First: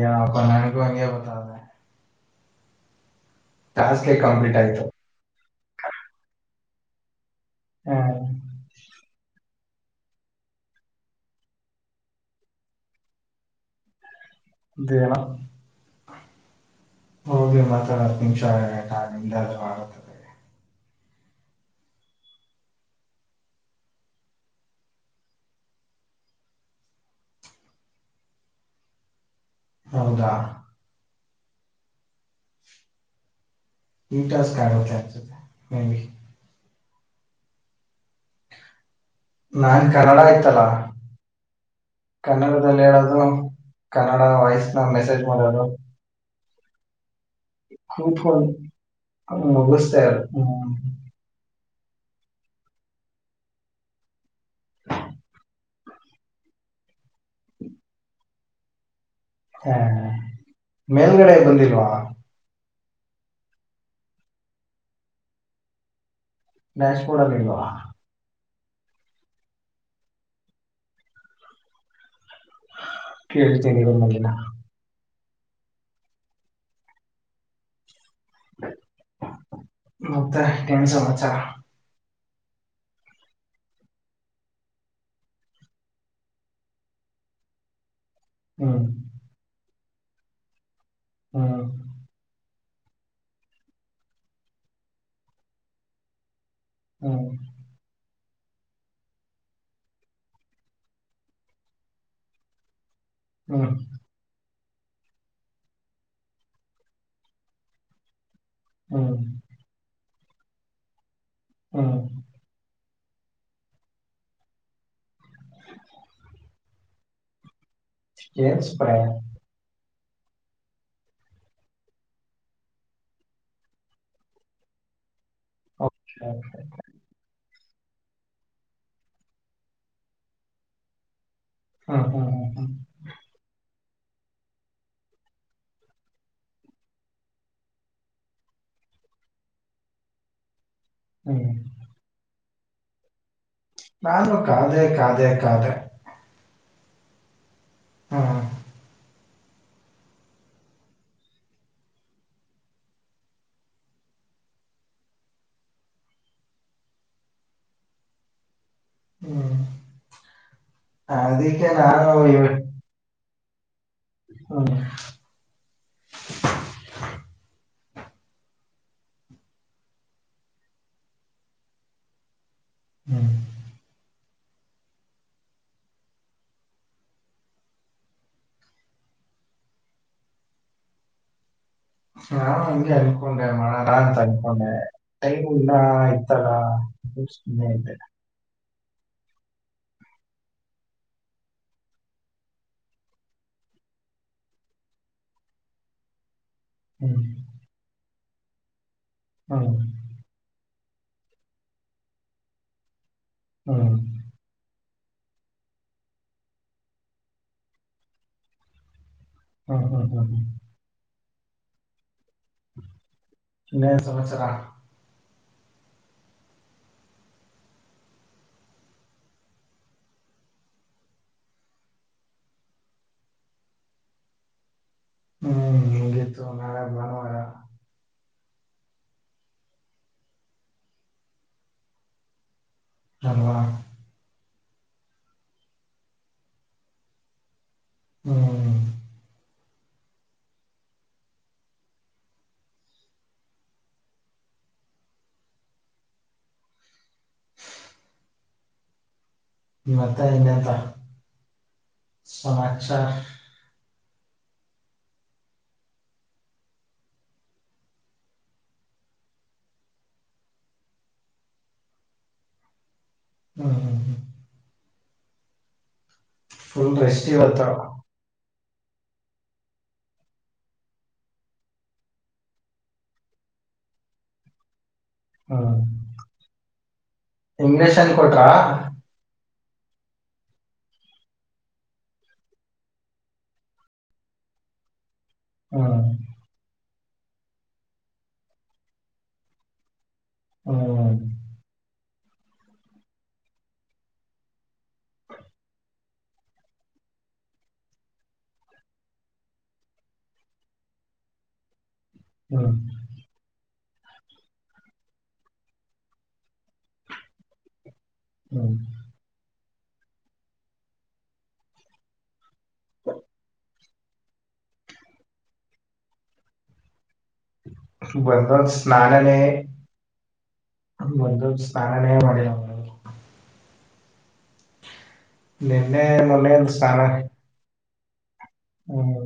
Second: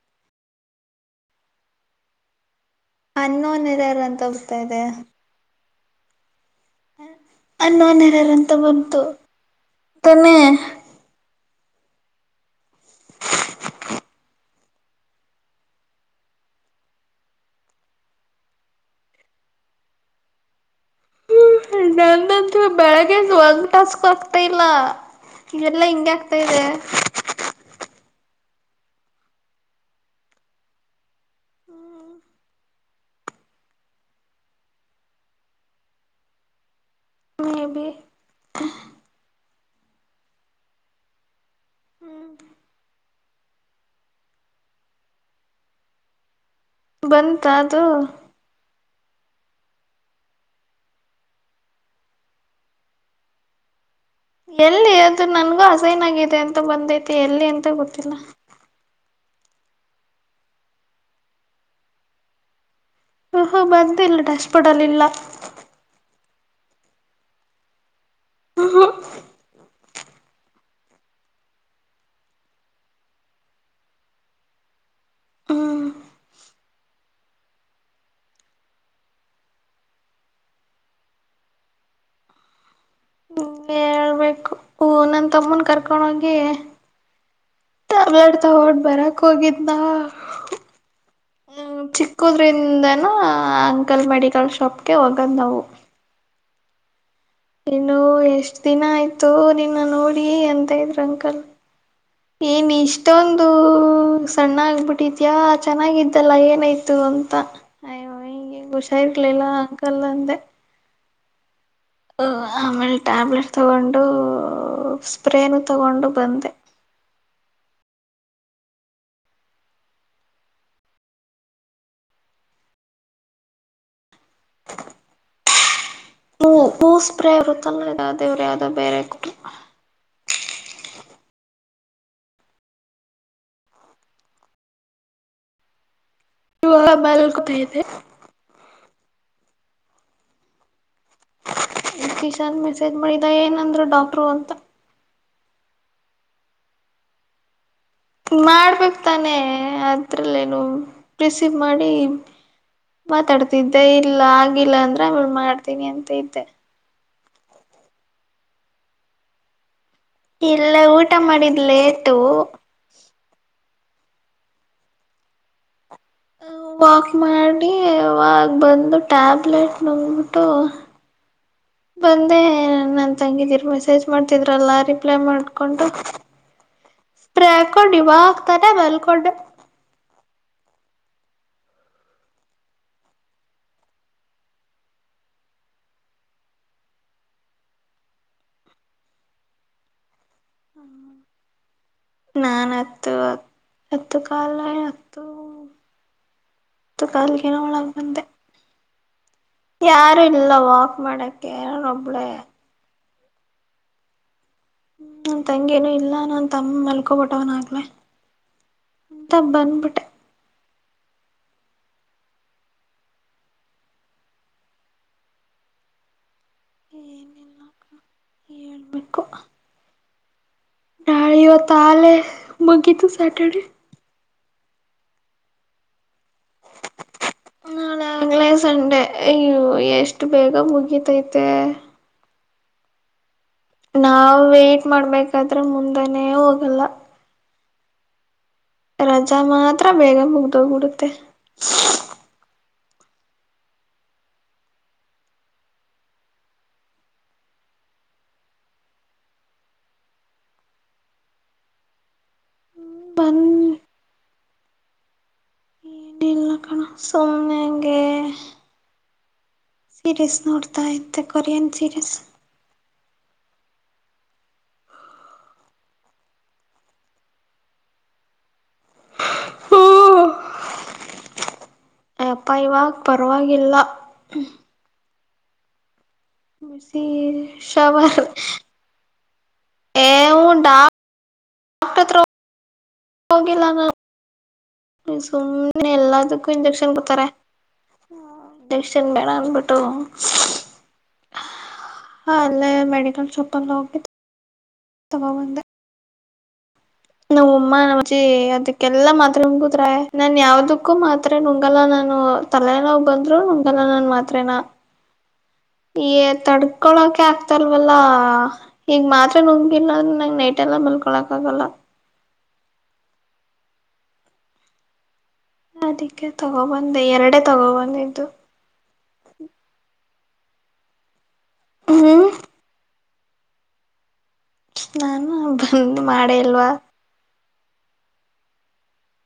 ಯಪ್ಪ ನನಗೂ ಹಾಗೆ ಬರ್ತಾ ಇದೆ ಅನ್ನೋನ್ ಎರರ್ ಅಂತ ಕಂಪ್ಲೀಟ್ ತೋರಿಸ್ತಾ ಇದೇ ಆಯ್ತು [unintelligible] ಹ ಅನ್ನೋನ್ ಎರರ್ ಅಂತ ಬಂತು ತಾನೇ [inaudible] ಮತ್ತೇನೂ ಹೋಗಿ ಮಾತಾಡಿ ಹತ್ತು ನಿಮಿಷ ಆಗಲ್ಲ ಅಕ್ಕ ನಿಮ್ಮದು ಆದರೂ ಆಗುತ್ತೆ ನನ್ನದಂತೂ ಬೆಳಗ್ಗೆ ಇಂದ ಒಂದು ಟಾಸ್ಕ್ ಆಗುತ್ ಇಲ್ಲ ಎಲ್ಲಾ ಹಿಂಗೇ ಆಗ್ತಾ ಇದೆ ಹೌದಾ ಈ ಟಾಸ್ಕ್ ಆಗುತ್ತೆ ಅನ್ಸುತ್ತೆ ಮೆಬಿ ಮೆಬಿ ಹ್ಮ್ ನಾನ್ ಕನ್ನಡ ಇತ್ತಲ್ಲ ಕನ್ನಡದಲ್ಲಿ ಹೇಳೋದು ಕನ್ನಡ ವಾಯ್ಸ್ ಮೆಸೇಜ್ ಮಾಡೋದು ಬಂತ ಅದು ಅದು ಮುಗಿಸದೆ ಹ್ಮ್ಮ್ ಎಲ್ಲಿ ಅದು ನನ್ಗೂ ಹಸೈನ್ ಆಗಿದೆ ಅಂತ ಬಂದೈತಿ ಎಲ್ಲಿ ಅಂತ ಗೊತ್ತಿಲ್ಲ ಹಾ ಮೇಲ್ಗಡೆ ಬಂದಿಲ್ವಾ ಹಾ ಹಾ ಬಂದ ಇಲ್ಲ ಡ್ಯಾಶ್ಬೋರ್ಡ್ ಅಲ್ ಇಲ್ಲ ಡಾಸ್ ಬೋರ್ಡ್ ನಲ್ಲಿ ಇಲ್ವಾ ಹೋ ಕೇಳ್ತೀನಿ ಇರು [unintelligible] ಹ್ಮ್ ಮತ್ತ ಏನ್ ಸಮಾಚಾರ ಹೇಳ್ಬೇಕು ಹು ನನ್ ತಮ್ಮನ್ ಕರ್ಕೊಂಡ ಹೋಗಿ ಟ್ಯಾಬ್ಲೆಟ್ ತಗೊಂಡು ಹ್ಮ್ ಬರಕ್ ಹೋಗಿದ ನಾ ಹ್ಮ್ ಹ್ಮ ಚಿಕ್ಕೋದ್ರೆ [unintelligible] ಅಂಕಲ್ ಮೆಡಿಕಲ್ ಶಾಪ್ಗೆ ಹೋಗಂದಾವು ಹ್ಮ ಇನ್ನು ಎಷ್ಟ ದಿನ ಆಯ್ತು ನಿನ್ನ ನೋಡಿ ಅಂತ ಇದ್ರ ಅಂಕಲ್ ಏನ್ ಇಷ್ಟೋ ಹ್ಮ ಸಣ್ಣಾಗಬಿಟ್ಟಿದ್ಯಾ ಚೆನ್ನಾಗಿದ್ದಲ್ಲ ಏನಾಯ್ತು ಅಂತ ಅಯ್ಯೋ ಹಿಂಗೆ ಹುಷ ಹ್ಮ್ ಇರ್ಲಿಲ್ಲ ಅಂಕಲ್ ಅಂದೆ ಹ್ಮ ಅ ಆಮೇಲೆ ಟ್ಯಾಬ್ಲೆಟ್ ತಗೊಂಡು ಸ್ಪ್ರೇನು ತಗೊಂಡು ಬಂದೆ ಎನಸ್ಪ್ರೇ ಹ ಹೂ ಹೂಸ್ಪ್ರೇ ಇರು ಚಲ ಅ ದೇವ್ರೆ ಅದು ಬೇರೆ ಕುಟ ಹ್ಮ ಹ ಹ ಹ ಇವಾಗ ಬಲ್ಕೂತ ಇದೆ ಹ್ಮ್ [unintelligible] ಮೆಸೇಜ ಮಾಡಿದ ಏನು ನಾನು ಕಾದೆ ಕಾದೆ ಕಾದೆ ಹ್ಮ್ ಮಾಡ್ಬೇಕ್ ತಾನೆ ಅದ್ರಲ್ಲೇನು ಪ್ರಿಸೀವ್ ಮಾಡಿ ಮಾತಾಡ್ತಿದ್ದೆ ಇಲ್ಲ ಆಗಿಲ್ಲ ಅಂದ್ರೆ ಹೂ ಮಾಡ್ತೀನಿ ಅಂತಿದ್ದೆ ಹ್ಮ ಇಲ್ಲ ಊಟ ಮಾಡಿದ್ ಲೇಟು ಹಾ ವಾಕ್ ಮಾಡಿ ಅವಾಗ ಬಂದು ಟ್ಯಾಬ್ಲೆಟ್ ನುಂಗಬಿಟ್ಟು ಬಂದೆ ನನ್ ಹ್ಮ್ ತಂಗಿದ್ದೀರ ಮೆಸ್ಸೇಜ್ ಮಾಡ ಇದ್ರಲ್ಲ ರಿಪ್ಲೈ ಮಾಡ್ಕೊಂಡು ಸ್ಪ್ರೇ ಹಾಕೊಂಡು ಇವಾಗ್ತಾನೆ ಮಲ್ಕೊಂಡೆ ನಾ ಹಂಗೆ ಅನ್ಕೊಂಡೆ ಮಾಡ ಅಂತ ಅನ್ಕೊಂಡೆ ಟೈಮಿಲ್ಲಾ [unintelligible] ನಾನ್ ಅತ್ತು ಅತ್ ಅತ್ತು ಕಾಲಾ ಎತ್ತು ತ ಹ್ಮ್ ಕಾಲಿಗೆನ ಒಳಗ ಬಂದೆ ಹ್ಮ್ ಯಾರು ಇಲ್ಲವಾ ಮಾಡಕ್ಕೆ ಯಾರನ್ ಒಬ್ಳೆ ಹ್ಮ ಹ್ಮ ನನ್ ತಂಗಿನು ಇಲ್ಲ ನಮ ತಂ [unintelligible] ಮಲ್ಕೊಬಿಟ್ಟವನ ಆಗ್ಲೆ ಅಂತ ಹ್ಮ್ ಬಂದ್ಬಿಟ್ಟೆ ಹ್ಮ್ ಹ್ಮ್ ಹ್ಮ್ [unintelligible] ಮ ಸಮಾಚಾರ ಏನಿಲ್ಲ ನಾಳಿ ಇವತ್ತು ಆಗಲೇ ಮುಗಿತು ಸ್ಯಾಟರ್ಡೆ ಹ್ಮ್ ಹತು [unintelligible] ನಾಳಾಗಲೇ ಸಂಡೆ ಅಯ್ಯ ಎಷ್ಟ ಬೇಗ ಮುಗಿತೈತೆ ಅಲ್ವಾ ನಾವೇ ಮಾಡ್ಬೇಕಾದ್ರೆ ಮುಂದಾನೇ ಹೋಗಲ್ಲ ಹ್ಮ್ ರಜಾ ಮಾತ್ರ ಬೇಗ ಮುಗ್ದೋಗಬಿಡುತ್ತೆ ಮತ್ತೆ ಇನ್ನೇನ್ ಸಮಾಚಾರ ಬಂದ್ ಸುಮನೆಗೆ ಸೀರೀಸ್ ನೋಡ್ತಾ ಇತೆ ಕೊರಿಯನ್ ಸೀರೀಸ್ ಹ್ಮ್ ಹ್ಮ್ ಹ್ಮ್ ಫಲ್ ರೆಷ್ಟಿ ಇವತ್ತು ಹೂ ಅಪ್ಪ ಇವಾಗ ಪರವಾಗಿಲ್ಲ ಹ್ಮ ಮಶಿ ಶವರು ಏ [unintelligible] ಕ್ಟ ಎತ್ರ [unintelligible] ಹೋಗಿಲ್ಲ ನಾವು ಸುಮ್ಮನೆ ಹ್ಮ್ ಎಲ್ಲಾದಕ್ಕ ಇಂಜೆಕ್ಷನ್ ಜೆಕ್ಷನ್ ಬೇಡ ಅನ್ಬಿಟ್ಟು ಹ್ಮ ಹ ಅಲ್ಲೇ ಮೆಡಿಕಲ್ ಶಾಪ್ ಅಲ್ಲ ಹೋಗಿದ್ದ ತಗೋ ಬಂದೆ ನಮ್ ಅಮ್ಮ ನಮ್ಮಜ್ಜಿ ಅದಕ್ಕೆಲ್ಲಾ ಮಾತ್ರ ಹಂಗುದ್ರ ನನ್ ಯಾವದಕ್ಕೂ ಮಾತ್ರ ನುಂಗಲ್ಲ ಹ್ಮ್ ತಲೆನೋ ಬಂದ್ರು ಇದಲ್ಲ ನಾನು ಮಾತ್ರೇನಾ ಈ ತಡ ಕಕೊಳಕೆ ಆಗ್ತಲ್ವಲ್ಲ ಹ್ಮ್ ಈಗ ಮಾತ್ರ ನ ಇನಾದ್ರ ನಂಗ್ ನೈಟ್ ಎಲ್ಲ ಮಲ್ಕೊಳಕ್ ಆಗಲ್ಲ ಹ್ಮ ಅದಿಕ್ಕೆ ತಗೋಬಂದೆ ಎರಡು ಸ್ನಾನನ [unintelligible] ಮೊದ್ಲು ಸ್ನಾನ ಹ್ಮ್ ಮಾಡಿಲ್ಲ ಅವನು ನಾನು ಬಂದ್ ನಿನ್ನೆ ಮಾಡೇ ಮೊನ್ನೆ ಇಲ್ವಾ ಒಂದ್ ಸ್ನಾನ ಹ್ಮ್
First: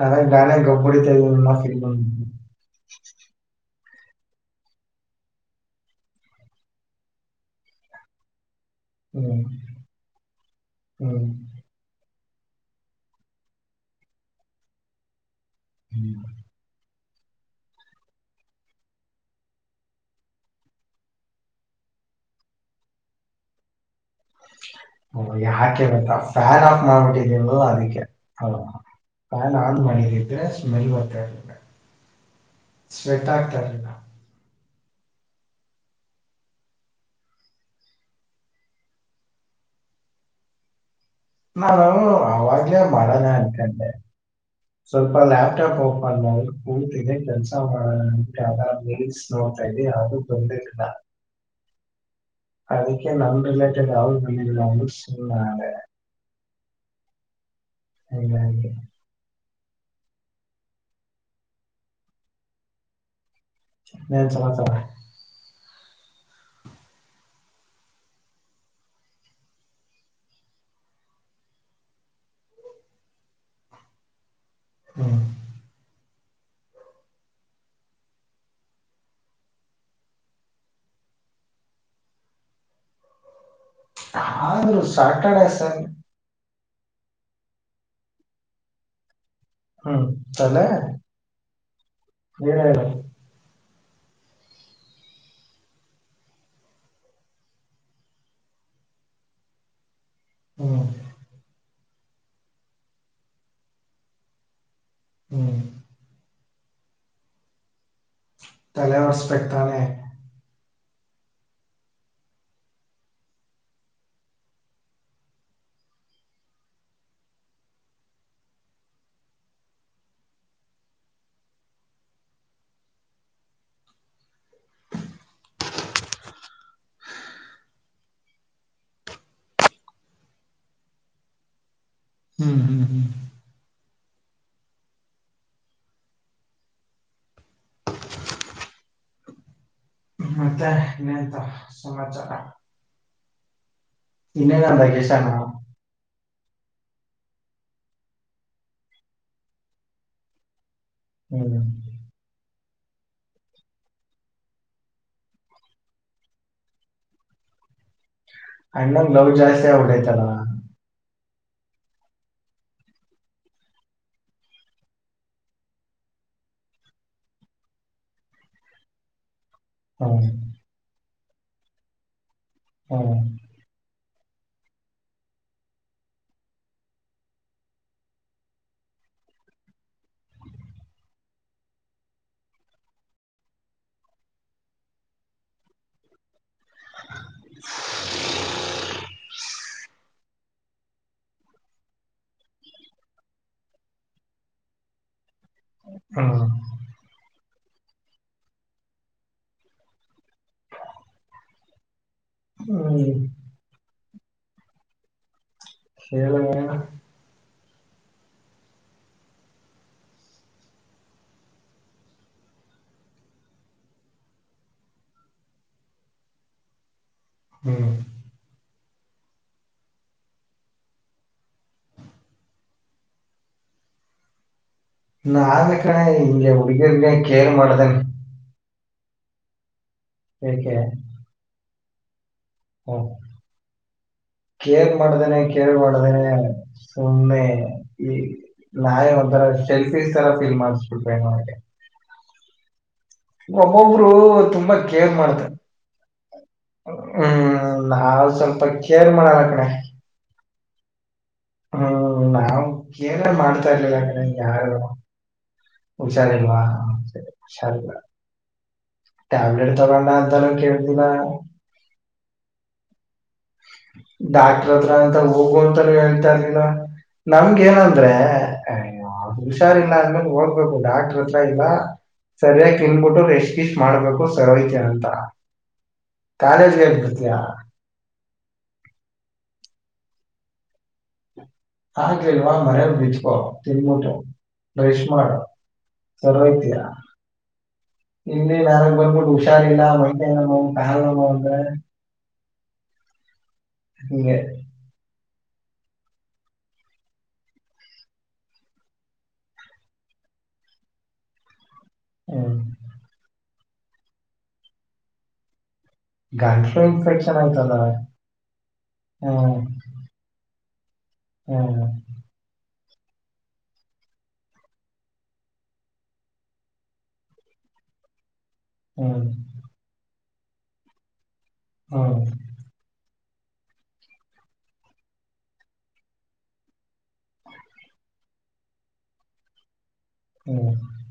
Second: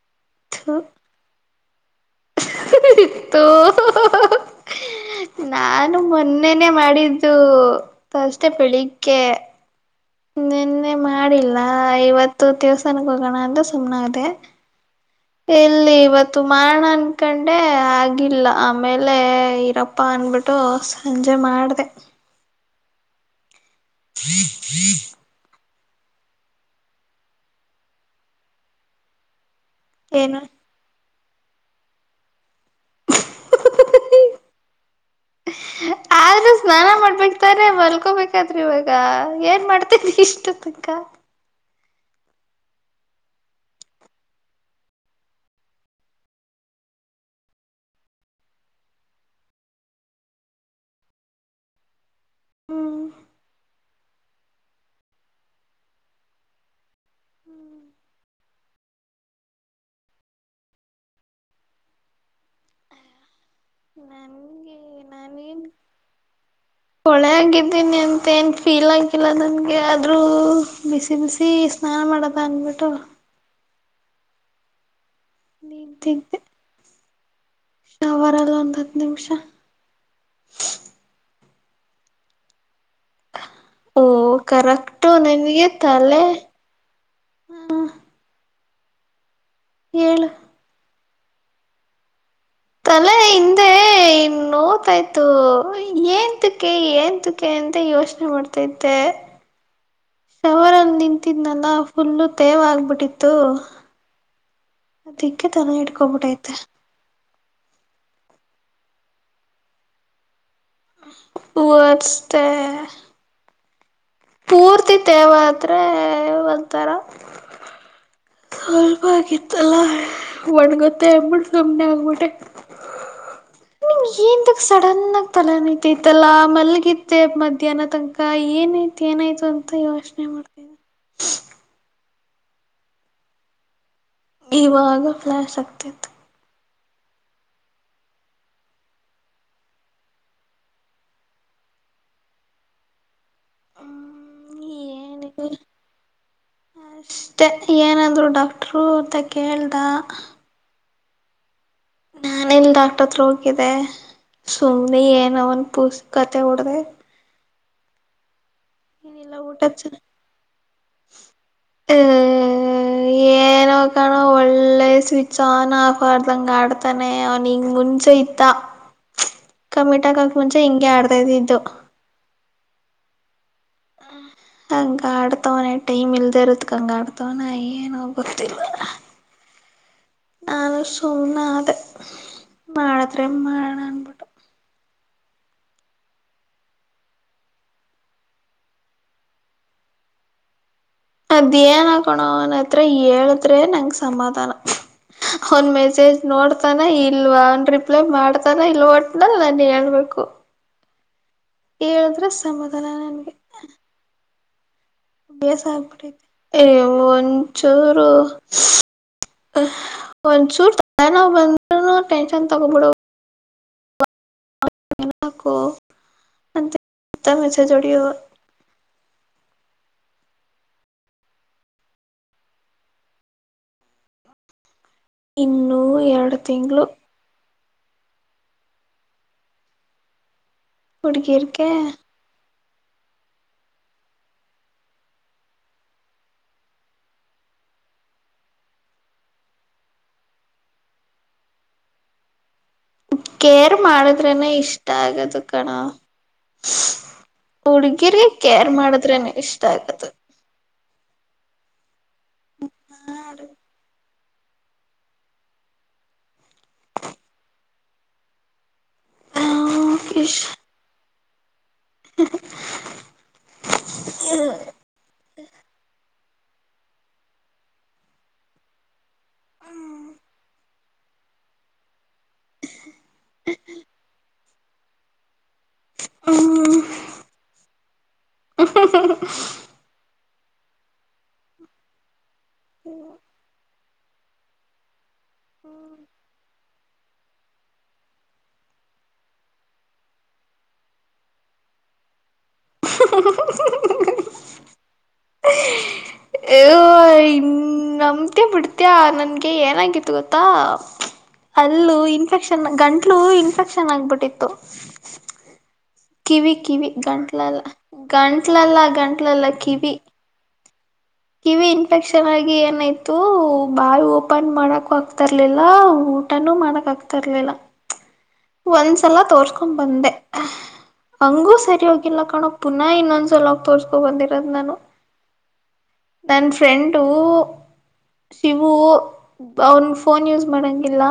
ನಾವೇ ನಾನೆ ಗಬ್ಬುಡಿತ ಇದ ಮ ಹಾ [unintelligible] ಹಃ ಹಃ ಹ ತೂ ಹೂ ಹೂ ನಾನು ಮೊನ್ನೆನೇ ಮಾಡಿದ್ದು ತಶ್ ಮತ್ತೆ ಬೆಳಿಗ್ಗೆ ಹ್ಮ್ ನೆನ್ನೆ ಹ್ಮ್ ಮಾಡಿಲ್ಲ ಇವತ್ ಇವತ್ತು ದೇವಸ್ಥಾನಕ್ ಹೋಗಣ ಅಂತ ಸುಮ್ನೆ ಆದೇ ಎಲ್ಲಿ ಹ್ಮ್ ಇವತ್ತು ಮಾಡಣ ಅಂ ಅನ್ಕಂಡೆ ಆಗಿಲ್ಲ ಆಮೇಲೆ ಇರಪ್ಪ ಅಂದ್ ಬಿಟ್ಟು ಸಂಜೆ ಮಾಡ್ದೇ ಅವ್ ಯಾರ್ ಫ್ಯಾನ್ ಆಫ್ ಮಾಡಿಬಿಟ್ಟಿದ್ದೀನಿ ಅಲ್ಲ ಅದಕ್ಕೆ ಹೂ ಫ್ಯಾನ್ ಆನ್ ಏನು ಮಾಡದಿದ್ರೆ ಸ್ಮೆಲ್ ಬರತ ಇಲ್ ಸ್ವೆಟ್ ಆಗ್ತಾ ಇಲ್ಲ ಆದ್ರೂ ಸ್ನಾನ ಮಾಡಬೇಕು ತಾನೇ ಮಲ್ಕೋಬೇಕಾದರೆ ಇವಾಗ ಏನ್ ಮಾಡ್ತ ಇದಿಯ ಇಷ್ಟೋ ತನ್ಕ ನಾನು ಅವಾಗ್ಲೇ ಮಾಡಣ ಅನ್ಕೊಂಡೆ ಸ್ವಲ್ಪ ಲ್ಯಾಪ್ಟಾಪ್ ಓಪನ್ ಮಾಡಿ ಕೂತಿದ್ದೆ ಕೆಲಸ ಮಾಡಣ ಅಂದಬಿಟ್ಟು ರೀಲ್ಸ್ ನೋಡ್ತಾ ಇದ್ದೆ ಯಾವುದು ಬಂದೆ ಇಲ್ಲ ಹ್ಮ್ ಅದಕೆ ನನ್ ರಿಲೇಟೆಡ್ ಯಾರು ಬಂದಿದ್ದೆಲ್ಲ ಸುಮ್ಮನ್ ಅದೆ ಹೆಂಗ ಹಂಗೆ ಮೇನ್ ಸಮಾಚಾರ ಹೊಳೆಗೆ ಇದೀನಿ ಅಂತ ಏನ್ ಫೀಲ್ ಆಗಿಲ್ಲ ನನ್ಗೆ ಆದ್ರೂ ಬಿಸಿ ಬಿಸಿ ಸ್ನಾನ ಮಾಡದ ಅನ್ಬಿಟ್ಟು ಹ್ಮ್ ನಿಂತಿದ್ದೆ ಶಾವರಲ್ಲ ಒಂದ್ ಹತ್ ನಿಮ್ಷ ಓ ಆದ್ರೂ ಕರೆಕ್ಟು ಸಾಟರ್ಡೆ ನಿನ್ಗೆ ಸನ್ ತಲೆ ಹ್ಮ ಹ್ಮ್ ತಲೆ ನೀವೇ ಹೇಳು ತಲೆ ಹಿಂದೆ ಎ ಇನ್ ನೋಯುತ್ತಿತ್ತು ಏಂತುಕ್ಕೆ ಏಂತುಕ್ಕೆ ಅಂತ ಯೋಚನೆ ಮಾಡ್ತತೈತೆ ಹ್ಮ್ ಶಾವರಾಂಗ್ ನಿಂತಿದ್ನಲ್ಲ ಫುಲ್ ತೇವ್ ಆಗ್ಬುಟ್ಟಿತ್ತು ಅದಕ್ಕೆ ಹ್ಮ್ ತಲೆ ಇಟ್ಕೊಂಡ್ಬಿಟ್ಟೈತೆ ತಲೆ ಹೊರ್ಸ್ಬೇಕ್ ತಾನೆ ವರ್ಸದೇ ಪೂರ್ತಿ ತೇವ ಆದ್ರೆ ಒಂತರಾ ಸ್ವಲ್ಪ ಆಗಿತ್ತಲ್ಲಾ ಒಣಗುತ್ತೆ ಅಂದಬಿಟ್ಟು ಸುಮ್ನೆ ಆಗ್ಬಿಟ್ಟೆ ಎಂತುಕ್ ಸಡನ್ ಆಗ್ ತಲೆ ನೋಯ್ತೈತೆ ಮಲ್ಗಿತ್ತ ಮಧ್ಯಾಹ್ನ ತನಕ ಏನೈತ ಏನಾಯ್ತು ಅಂತ ಯೋಚನೆ ಮಾಡ್ತೆ ಹ್ಮ್ ಹ್ಮ್ ಹ್ಮ್ ಇವಾಗ ಫ್ಲ್ಯಾಶ್ ಆಗ್ತಿತ್ತು ಮತ್ತೆ ಇನ್ನಂತ ಸಮಾಚಾರ ಇನ್ನ ಏನ ಅಂದ ಕಿಷನ್ನು ಅಷ್ಟೇ ಏನ ಅಂದ್ರು ಡಾಕ್ಟರು ಅಂತ ಕೇಳ್ದ ಹ್ಮ್ ನಾನ ಎಲ್ ಡಾಕ್ಟರ್ ಹತ್ರ ಹೋಗಿದ್ದೆ ಸುಮ್ಮನೆ ಏನ ಒಂದೂ ಪೂಸ ಕತೆ ಹೊಡದೆ ಅಂಡ್ ನಂಗ ಲವ್ ಜಾಸ್ತಿ ಆವಡಾತಲ್ಲ ಹ್ಮ್ ಏನೋ ಕಾಣೋ ಒಳ್ಳೆ ಸ್ವಿಚ್ ಆನ್ ಆಫ್ ಆರ್್ದಂಗ ಆಡ್ತಾನೆ ಅವನ್ಂಗ ಮುಂಚೆ ಇತ್ತ ಹ್ಮ್ ಕಮ್ಮಿಟಾಕಕ್ ಮುಚೆ ಹಂ ಆಡ ದಟು [unintelligible] ಹ್ಮ ಹಂಗ ಆಡ್ತವನೆ ಟೈಮ್ ಇಲ್ದ ಇರುತ್ಕಂಗ ಆಡ್ತವನ ಏನೋ ಗೊತ್ತಿಲ್ಲ ನಾನು ಸುಮ್ನೆ ಅ ಮಾಡಿದ್ರೆ ಮಾಡೋಣ ಅನ್ಬಿಟ್ಟು [inaudible] ಅದ್ೇಏನ್ ಆಕೋಣನ ಹತ್ರ ಹೇಳದ್ರೆ ನಂಗ ಸಮಾಧಾನ ಒಂದ್ ಮೆಸೇಜ್ ಹ್ಮ್ ನೋಡ್ತಾನ ಇಲ್ವಾ ರಿಪ್ಲೈ ಮಾಡ್ತಾನ ಇಲ್ ಒಟ್ನಲ್ಲಿ ನಾನು ಹೇಳ್ಬೇಕು ಏಳ [unintelligible] ಅರ ಸಮಾಧಾನ ಹ್ಮ್ ನನಗೆ ಸ್ ಆಗ್ಬಿಡ ಹೇಳು ಏನು ಏ ಒಂದು ಚೂರು ಒಂದ ಚೂರು ತ ಬಂದ್ ಟೆನ್ಷನ್ ತಗೋಬಿಡ ಹಕು ಅಂತ [unintelligible] ಮತ್ತಮ ಹೆಸ ಹ್ಮ್ ಜೋಡಿ [unintelligible] ನಾವ ಇನ್ನೂ ಕಣೆ ಎರಡು ಹಂಗೆ ತಿಂಗಳು ಹುಡ್ಗಿರ್ಗ ಕೇಳ್ ಮಾಡ ತ್ತ [unintelligible] ಕುಡುಕಿರ್ಕ ಹಓ ಕೇಳ್ ಮಾಡ್ದನೆ ಕೇಳ್ ಮಾಡ್ದನೆ ಸುಮಮ್ಮನೆ ಈ ನಾಯಿ ಒಂಥರ ಶೆಲ್ಫೀ ತರ ಫೀಲ್ ಮಾಡಸ್ಬಿಟ್ರೆೋಗೆ ಕೇರ್ ಮಾಡುದ್ರೇನೆ ತುಂಬಾ ಇಷ್ಟ ಕೇರ್ ಆಗದು ಮಾಡ್ತಾರೆ ಕಣ ಹ್ಮ್ ನಾವ್ ಹುಡ್ಗಿರಿಗೆ ಸ್ವಲ್ಪ ಕೇರ್ ಮಾಡುದ್ರೇನೆ ಮಾಡಲ್ಲ ಇಷ್ಟ ಆಗದು ಹಾ ನಾವು ಏನ ಮಾಡ್ತಾ ಇರ್ಲಿ ಯಾಕಡೆ ಯಾರು ಉಷಾರಿಲ್ವಾ ಸರಿ ಉಷಾರಿಲ ಹ ಟ್ಯಾಬ್ಲೆಟ್ ತರನ ಕಿಶ್ ಅಂತಾನೂ ಕೇಳಿಲ್ಲ [inaudible] ಡಾಕ್ಟರ್ ಹತ್ರ ನಂತ ಹೋಗುವಂತಾರೆ ಹೇಳ್ತಾರೆ ನಮ್ಗ ನಂದ್ರೆ ದು ಹುಷಾರಿಲ್ಲಾ ಅಂದ್ಮೇಲೆ ಹೋಗ್ಬೇಕು [inaudible] ಡಾಕ್ರ್ ಹತ್ರ ಇಲ್ಲ ಸರಿಯಾಗಿ ತಿಿಂದಬಿಟ್ಟು ರೆಸ್ೀಸ್ ಮಾಡ್ಬೇಕು ಸರಯತಿ ಅಂತ ಕಾಲೇಜ್ಗೆ ನ್ ಬಿರ್ತಯಾ ಹ ಹ ಲ್ ಮ ವಿೀಚ ತಿ [unintelligible] ನ [inaudible] ಮಾಡ್ ಸರಿಯೊತಿಯ ಇಲ್ಲಿ ನನಗ್ ಬಂದ್ಬಿಟ್ಟು ಹುಷಾರಿಲ್ಲ ಮೈ ಕೈ ಎಲ್ಲಾ ನೋವು ಕಾಲ್ ನೋವು [inaudible] ಹಿಂಗೆ ಇನ್ ನಂಬ್ತಿಯ ಬಿಡ್ತೀಯ ನನ್ಗೆ ಏನಾಗಿತ್ತು ಗೊತ್ತಾ ಅಲ್ಲು ಹ್ಮ್ ಇನ್ಫೆಕ್ಷನ್ ಗಂಟ್ಲು ಇನ್ಫೆಕ್ಷನ್ ಚೆನ್ನಾಗಬಿಟ್ಟಿತ್ತು ಕಿವಿ ಗಂಟ್ಲು ಕಿವಿ ಇನ್ಫೆಕ್ಷನ್ ಗಂಟ್ಲಲ್ಲ ಆಯ್ತದ ಗಂಟ್ಲಲ್ಲ ಗಂಟ್ಲಲ್ಲ ಹ್ಮ್ ಕಿವಿ ಕಿವಿ ಹ್ಮ್ ಇನ್ಫೆಕ್ಷನ್ ಆಗಿ ಏನೈ ತು ಬಾಯಿ ಓಪನ್ ಮಾಡಕೂ ಆಗ್ತಿರ್ಲಿಲ್ಲ ಊಟನೂ ಮಾಡಕ್ ಆಗ್ತಿರ್ಲಿಲ್ಲ ಒಂದ್ಸಲ ಹ್ಮ್ ತೋರ್ಸ್ಕೊಂಡ್ ಬಂದೆ ಆ [unintelligible] ಹಂಗೂ ಸರಿ ಹ್ಮ್ ಹೋಗಿಲ್ಲ ಕಾಣೋ ಪುನಃ ಇನ್ನೊಂದ್ ಸಲಾಗಿ ತೋರ್ಕೊ ಬಂದಿರೋದ್ ನಾನು ನನ್ ಫ್ರೆಂಡು ಶಿವು ಅವನ್ ಫೋನ್ ಯೂಸ್ ಹ್ಮ್ ಮಾಡೋಂಗಿಲ್ಲ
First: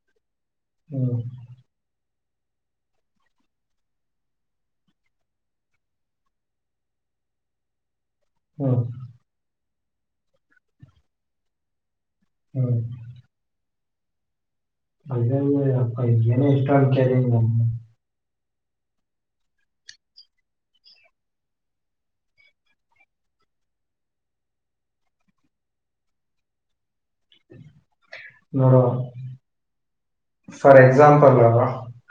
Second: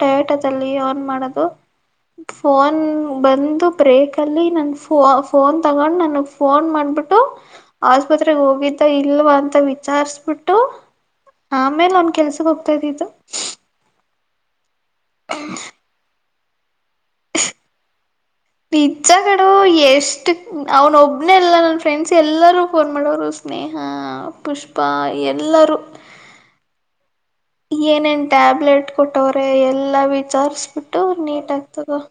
ಟೈಟೊ [unintelligible] ಲ್ಲಿ ಅವನ್ ಹ್ಮ್ ಮಾಡೋದು ಫೋನ್ ಬಂದು ಬ್ರೇಕ ಅಲ್ಲಿ ನನ್ ಫೋ ಫೋನ್ ತಗೊಂಡು ನನಗ್ ಫೋನ್ ಮಾಡ್ಬಿಟ್ಟು ಆಸ್ಪತ್ರೆ ಹೋಗಿದ್ ಹ್ಮ್ ಹ್ಮ್ ಅಂತ ವಿಚಾರಿಸಬಿಟ್ಟು ಆಮೇಲೆ ಒ [unintelligible] ಕೆಲ್ಸಕ್ಕೆ ಹೋಗ್ತಾ ಹ್ಮ್ ಇಧಿದು ಅ [unintelligible] ಹಾ [unintelligible] ಹ ಕರಿ ನಿಜ್ಜ ಕಣ್ಣೋ ಎಷ್ಟು ಅವನ ಒಬ್ನೆೇ ಎಲ್ಲ ನನ್ ಫ್ರೆಂಡ್ಸ್ ಎಲ್ಲಾರೂ ಫೋನ್ ಮಾಡೋರು ಸ್ನೇಹ ಪುಷ್ಪಾ ಎಲ್ಲಾರೂ ಏನೇನ್ ನೋಡು ಟ್ಯಾಬ್ಲೆಟ್ ಕೊಟ್ಟವ್ರೆ ಎಲ್ಲಾ ಫಾರ್ ವಿಚಾರಸ್ಬಿಟ್ಟು ಎಕ್ಸಾಂಪಲ್ ನೀಟ್ ಆಗ್ತಗ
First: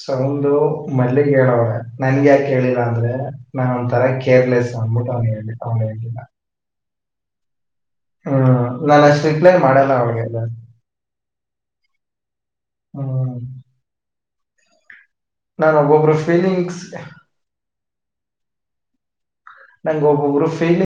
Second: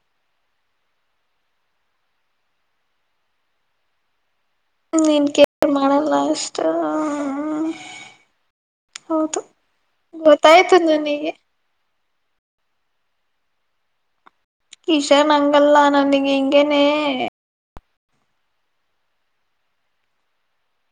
ಸೌಂಡು ಮಲ್ಲಿಗ್ ಹೇಳೋಳ ನನ್ಗೆ ಯಾಕ ಹೇಳಿಲ್ಲ ಅಂದ್ರೆ ನಾ ಒಂದ ತರಕ ಕೇರ್ಲೆಸ್ ಅಬಟ್ಟ ನೀನ್ ಅವನ್ ಕೇರ್ ಅವನು ಮಾಡಲ್ಲ ಹೇಳಿಲ್ಲ ಅಷ್ಟು ಹ್ಮ್ ನಾನ ಹೌದು ಸ್ಟ್ರಿಕ್ಲೈನ್ ಮಾಡಲ್ಲ ಅವನಿಗೆಲ್ಲ ಗೊತ್ತಾಯ್ತು ನನಗೆ ಹ್ಮ ಕಿಶನ್ ಅಂಗಲ್ಲ ನನಗ್ ಹಿಂಗೇನೆ ಫೀಲಿಂಗ್ಸ್ ನಂಗ್ ಒಬ್ಬೊಬ್ರು ಫೀಲಿಂಗ್